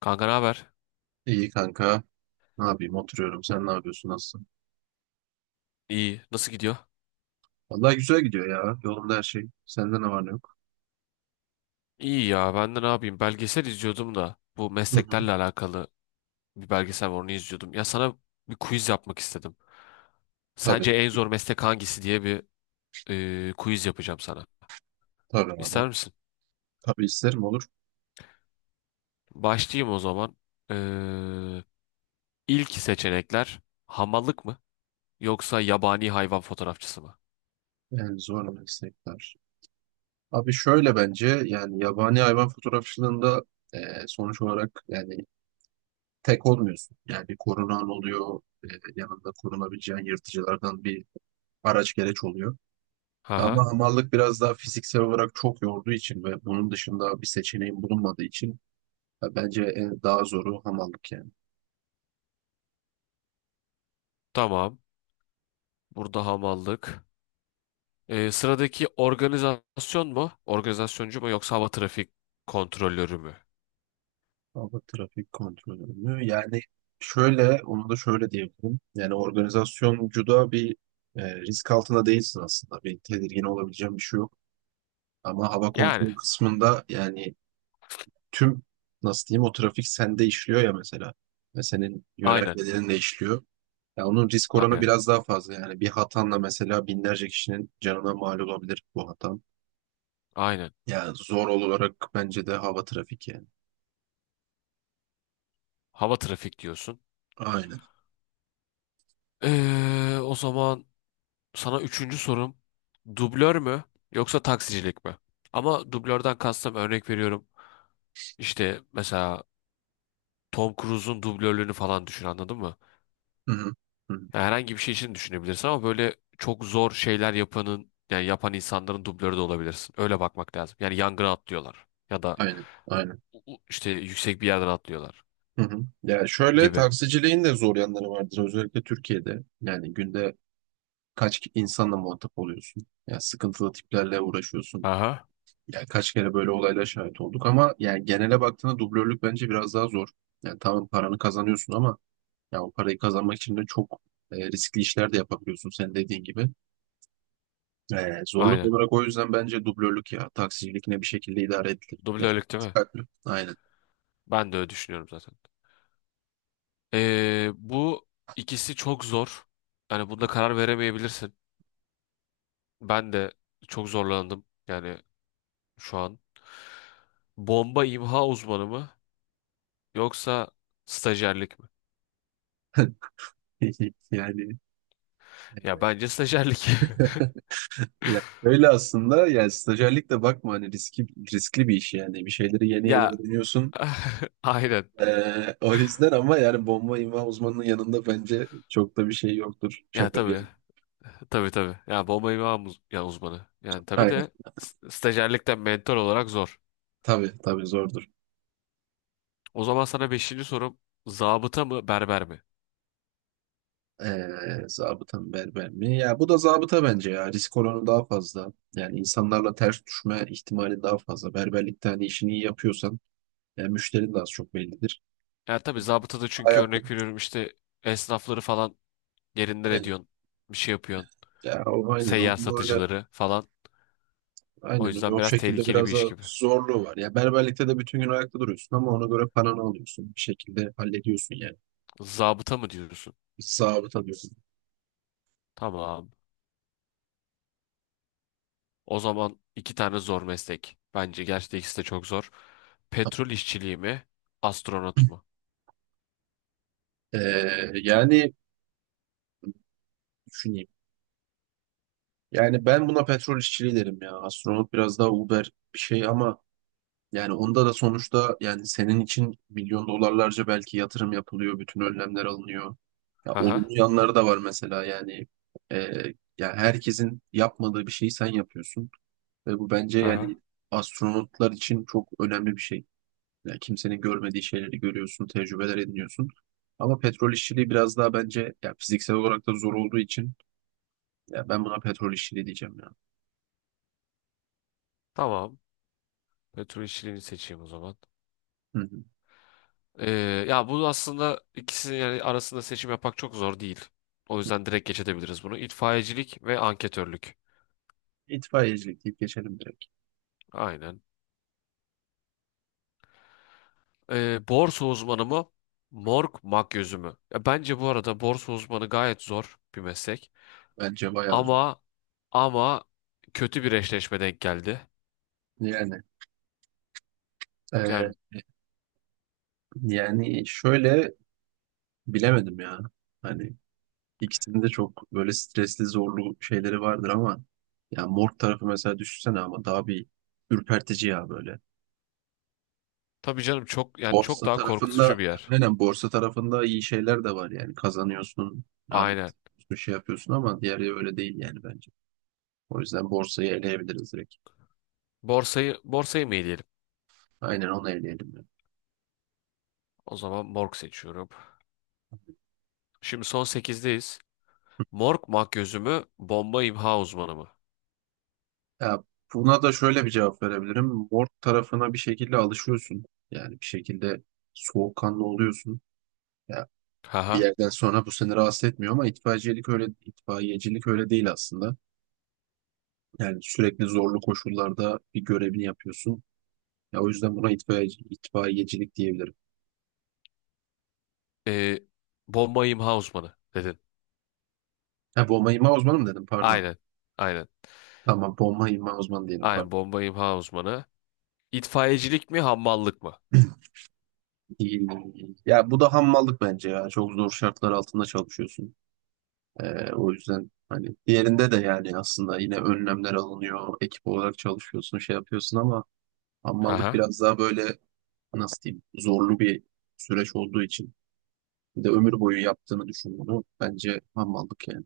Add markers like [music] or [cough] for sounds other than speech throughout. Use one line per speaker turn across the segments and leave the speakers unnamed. Kanka ne haber?
İyi kanka. Ne yapayım? Oturuyorum. Sen ne yapıyorsun? Nasılsın?
İyi. Nasıl gidiyor?
Vallahi güzel gidiyor ya. Yolunda her şey. Sende ne var ne yok?
İyi ya. Ben de ne yapayım? Belgesel izliyordum da bu
Hı hı.
mesleklerle alakalı bir belgesel var, onu izliyordum. Ya sana bir quiz yapmak istedim.
Tabii.
Sence en zor meslek hangisi diye bir quiz yapacağım sana.
Tabii abi.
İster misin?
Tabii isterim olur.
Başlayayım o zaman. E, ilk seçenekler hamallık mı yoksa yabani hayvan fotoğrafçısı mı?
Yani zor meslekler. Abi şöyle bence yani yabani hayvan fotoğrafçılığında e, sonuç olarak yani tek olmuyorsun. Yani bir korunan oluyor. Yanında korunabileceğin yırtıcılardan bir araç gereç oluyor. Ama
Haha.
hamallık biraz daha fiziksel olarak çok yorduğu için ve bunun dışında bir seçeneğin bulunmadığı için ya bence en daha zoru hamallık yani.
Tamam. Burada hamallık. Sıradaki organizasyon mu? Organizasyoncu mu yoksa hava trafik kontrolörü mü?
Hava trafik kontrolü. Yani şöyle, onu da şöyle diyebilirim. Yani organizasyoncuda bir risk altında değilsin aslında. Bir tedirgin olabileceğin bir şey yok. Ama hava
Yani
kontrolü kısmında yani tüm nasıl diyeyim o trafik sende işliyor ya mesela. Ve senin
aynen.
yönergelerin de işliyor. Ya onun risk oranı
Aynen.
biraz daha fazla. Yani bir hatanla mesela binlerce kişinin canına mal olabilir bu hatan.
Aynen.
Yani zor olarak bence de hava trafik yani.
Hava trafik diyorsun.
Aynen.
O zaman sana üçüncü sorum. Dublör mü yoksa taksicilik mi? Ama dublörden kastım örnek veriyorum. İşte mesela Tom Cruise'un dublörlüğünü falan düşün, anladın mı?
Hı hı. Hı hı.
Ya herhangi bir şey için düşünebilirsin ama böyle çok zor şeyler yapanın, yani yapan insanların dublörü de olabilirsin. Öyle bakmak lazım. Yani yangına atlıyorlar ya da
Aynen. Aynen.
işte yüksek bir yerden atlıyorlar
Hı hı. Ya şöyle
gibi.
taksiciliğin de zor yanları vardır özellikle Türkiye'de. Yani günde kaç insanla muhatap oluyorsun? Ya sıkıntılı tiplerle uğraşıyorsun.
Aha.
Ya kaç kere böyle olaylara şahit olduk ama yani genele baktığında dublörlük bence biraz daha zor. Yani tamam paranı kazanıyorsun ama ya o parayı kazanmak için de çok riskli işler de yapabiliyorsun senin dediğin gibi. Zorluk
Aynen.
olarak o yüzden bence dublörlük ya taksicilik ne bir şekilde idare edilir. Yani,
Dublörlük değil mi?
aynen.
Ben de öyle düşünüyorum zaten. Bu ikisi çok zor. Yani bunda karar veremeyebilirsin. Ben de çok zorlandım yani şu an. Bomba imha uzmanı mı yoksa stajyerlik mi?
[laughs] Yani
Ya bence stajyerlik. [laughs]
e, yani öyle aslında yani stajyerlik de bakma hani riskli bir iş yani bir şeyleri yeni yeni
Ya
öğreniyorsun.
[laughs] aynen.
O yüzden ama yani bomba imha uzmanının yanında bence çok da bir şey yoktur.
Ya
Şaka bir
tabii.
yana.
Tabii tabii. Ya bomba imha ya uzmanı. Yani tabii
Aynen.
de stajyerlikten mentor olarak zor.
Tabii tabii zordur.
O zaman sana beşinci sorum, zabıta mı berber mi?
Zabıta mı berber mi? Ya bu da zabıta bence ya. Risk oranı daha fazla. Yani insanlarla ters düşme ihtimali daha fazla. Berberlikte hani işini iyi yapıyorsan yani müşterin de az çok bellidir.
Ya tabii zabıta da, çünkü
Ayakta.
örnek veriyorum işte esnafları falan yerinden
Aynen.
ediyorsun. Bir şey yapıyorsun.
Ya o aynen. Onu
Seyyar
böyle
satıcıları falan. O
aynen öyle.
yüzden
O
biraz
şekilde
tehlikeli bir
biraz daha
iş gibi.
zorluğu var. Ya berberlikte de bütün gün ayakta duruyorsun ama ona göre paranı alıyorsun. Bir şekilde hallediyorsun yani.
Zabıta mı diyorsun?
Bir zabıt alıyorsun.
Tamam. O zaman iki tane zor meslek. Bence gerçekten ikisi de çok zor. Petrol işçiliği mi? Astronot mu?
Ee, Yani düşüneyim. Yani ben buna petrol işçiliği derim ya. Astronot biraz daha Uber bir şey ama yani onda da sonuçta yani senin için milyon dolarlarca belki yatırım yapılıyor. Bütün önlemler alınıyor. Ya
Hı hı.
olumlu yanları da var mesela yani. Ee, Ya herkesin yapmadığı bir şeyi sen yapıyorsun. Ve bu bence
Hı hı.
yani astronotlar için çok önemli bir şey. Yani kimsenin görmediği şeyleri görüyorsun, tecrübeler ediniyorsun. Ama petrol işçiliği biraz daha bence ya fiziksel olarak da zor olduğu için ya ben buna petrol işçiliği diyeceğim ya.
Tamam. Petrol işçiliğini seçeyim o zaman.
Hı hı.
Ee, Ya bu aslında ikisinin yani arasında seçim yapmak çok zor değil. O yüzden direkt geç edebiliriz bunu. İtfaiyecilik ve anketörlük.
İtfaiyecilik deyip geçelim direkt.
Aynen. Borsa uzmanı mı? Morg makyözü mü? Ya bence bu arada borsa uzmanı gayet zor bir meslek.
Bence bayağı zor.
Ama ama kötü bir eşleşme denk geldi.
Yani e,
Yani
yani şöyle bilemedim ya. Hani ikisinin de çok böyle stresli zorlu şeyleri vardır ama ya morg tarafı mesela düşünsene ama daha bir ürpertici ya böyle.
tabii canım, çok yani çok
Borsa
daha korkutucu
tarafında
bir yer.
aynen borsa tarafında iyi şeyler de var yani kazanıyorsun,
Aynen.
analiz bir şey yapıyorsun ama diğeri öyle değil yani bence. O yüzden borsayı eleyebiliriz direkt.
Borsayı mı eleyelim?
Aynen onu eleyelim. Yani.
O zaman morg seçiyorum. Şimdi son sekizdeyiz. Morg makyözü mü? Bomba imha uzmanı mı?
Ya buna da şöyle bir cevap verebilirim. Borsa tarafına bir şekilde alışıyorsun. Yani bir şekilde soğukkanlı oluyorsun. Ya bir
Haha.
yerden sonra bu seni rahatsız etmiyor ama itfaiyecilik öyle değil aslında. Yani sürekli zorlu koşullarda bir görevini yapıyorsun. Ya o yüzden buna itfaiyecilik diyebilirim.
Ee, Bomba imha uzmanı dedin.
Ha, bomba imha uzmanı mı dedim pardon.
Aynen. Aynen.
Tamam bomba imha uzmanı diyelim pardon.
Aynen, bomba imha uzmanı. İtfaiyecilik mi hammallık mı?
[clears throat] İyi, iyi, Ya bu da hammallık bence ya. Çok zor şartlar altında çalışıyorsun. O yüzden hani diğerinde de yani aslında yine önlemler alınıyor. Ekip olarak çalışıyorsun, şey yapıyorsun ama hammallık
Haha.
biraz daha böyle nasıl diyeyim zorlu bir süreç olduğu için. Bir de ömür boyu yaptığını düşün bunu. Bence hammallık yani.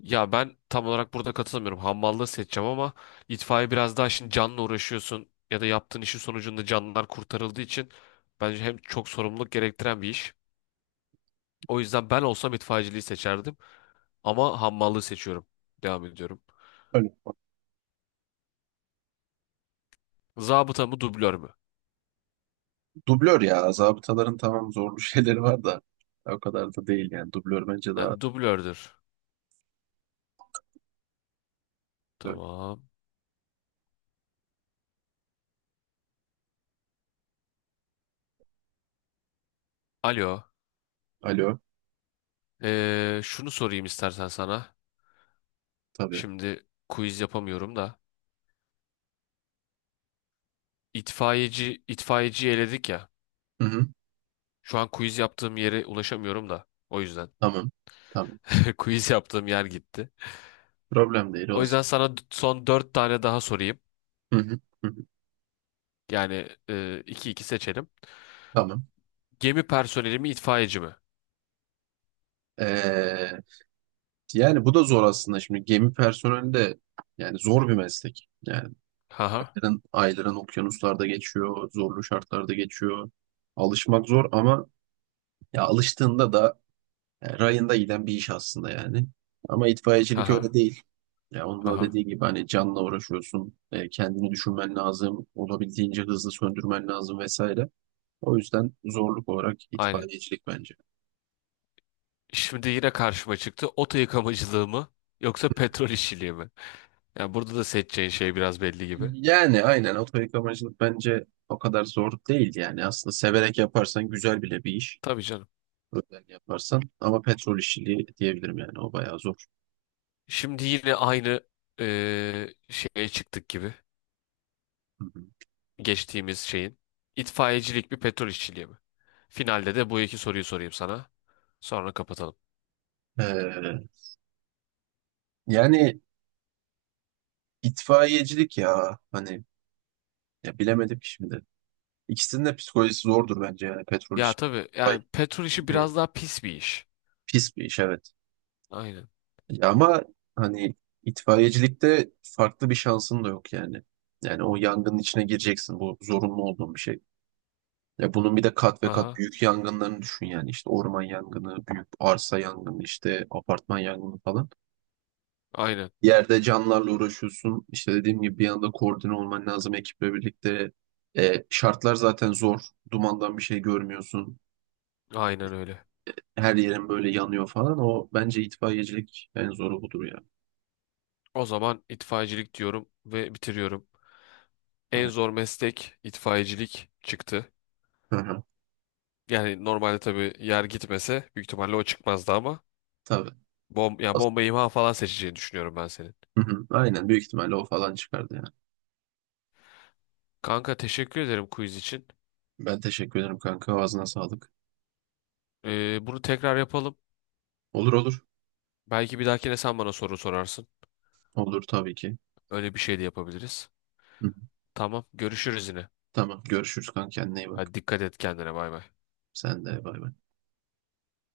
Ya ben tam olarak burada katılmıyorum. Hammallığı seçeceğim ama itfaiye biraz daha, şimdi canla uğraşıyorsun ya da yaptığın işin sonucunda canlılar kurtarıldığı için bence hem çok sorumluluk gerektiren bir iş. O yüzden ben olsam itfaiyeciliği seçerdim ama hammallığı seçiyorum. Devam ediyorum.
Öyle.
Zabıta mı dublör mü?
Dublör ya. Zabıtaların tamam zorlu [laughs] şeyleri var da o kadar da değil yani. Dublör bence daha...
Yani dublördür.
Evet.
Tamam. Alo.
Alo.
Şunu sorayım istersen sana.
Tabii.
Şimdi quiz yapamıyorum da. İtfaiyeciyi eledik ya.
Hı hı.
Şu an quiz yaptığım yere ulaşamıyorum da. O yüzden.
Tamam. Tamam.
[laughs] Quiz yaptığım yer gitti.
Problem değil
O yüzden
olsun.
sana son dört tane daha sorayım.
Hı hı. Hı hı.
Yani iki iki seçelim.
Tamam.
Gemi personeli mi itfaiyeci mi?
Ee, Yani bu da zor aslında. Şimdi gemi personeli de yani zor bir meslek. Yani
Haha.
ayların okyanuslarda geçiyor, zorlu şartlarda geçiyor. Alışmak zor ama ya alıştığında da yani rayında giden bir iş aslında yani. Ama itfaiyecilik öyle
Haha.
değil. Ya onun da
Haha.
dediği gibi hani canla uğraşıyorsun, kendini düşünmen lazım, olabildiğince hızlı söndürmen lazım vesaire. O yüzden zorluk olarak
Aynen.
itfaiyecilik bence.
Şimdi yine karşıma çıktı. Oto yıkamacılığı mı? Yoksa petrol işçiliği mi? Yani burada da seçeceğin şey biraz belli gibi.
Yani aynen oto yıkamacılık bence o kadar zor değil yani. Aslında severek yaparsan güzel bile bir iş.
Tabii canım.
Özel yaparsan. Ama petrol işçiliği diyebilirim yani. O bayağı zor.
Şimdi yine aynı şeye çıktık gibi.
Hı hı.
Geçtiğimiz şeyin. İtfaiyecilik mi petrol işçiliği mi? Finalde de bu iki soruyu sorayım sana. Sonra kapatalım.
Ee, Yani itfaiyecilik ya hani ya bilemedim ki şimdi. İkisinin de psikolojisi zordur bence yani petrol
Ya
işi
tabii,
kolay
yani petrol işi
değil.
biraz daha pis bir iş.
Pis bir iş evet.
Aynen.
Ya ama hani itfaiyecilikte farklı bir şansın da yok yani. Yani o yangının içine gireceksin. Bu zorunlu olduğun bir şey. Ya bunun bir de kat ve kat
Aha.
büyük yangınlarını düşün yani. İşte orman yangını, büyük arsa yangını, işte apartman yangını falan.
Aynen.
Yerde canlarla uğraşıyorsun. İşte dediğim gibi bir anda koordine olman lazım ekiple birlikte. Şartlar zaten zor. Dumandan bir şey görmüyorsun.
Aynen öyle.
Her yerin böyle yanıyor falan. O bence itfaiyecilik en zoru budur ya.
O zaman itfaiyecilik diyorum ve bitiriyorum. En
Evet.
zor meslek itfaiyecilik çıktı.
Hı hı.
Yani normalde tabii yer gitmese büyük ihtimalle o çıkmazdı ama
Tabii.
ya bomba imha falan seçeceğini düşünüyorum ben senin.
Hı hı, aynen büyük ihtimalle o falan çıkardı yani.
Kanka teşekkür ederim quiz için.
Ben teşekkür ederim kanka. Ağzına sağlık.
Bunu tekrar yapalım.
Olur olur.
Belki bir dahakine sen bana soru sorarsın.
Olur tabii ki.
Öyle bir şey de yapabiliriz.
Hı hı.
Tamam, görüşürüz yine.
Tamam görüşürüz kanka kendine iyi bak.
Hadi dikkat et kendine, bay bay.
Sen de bay bay.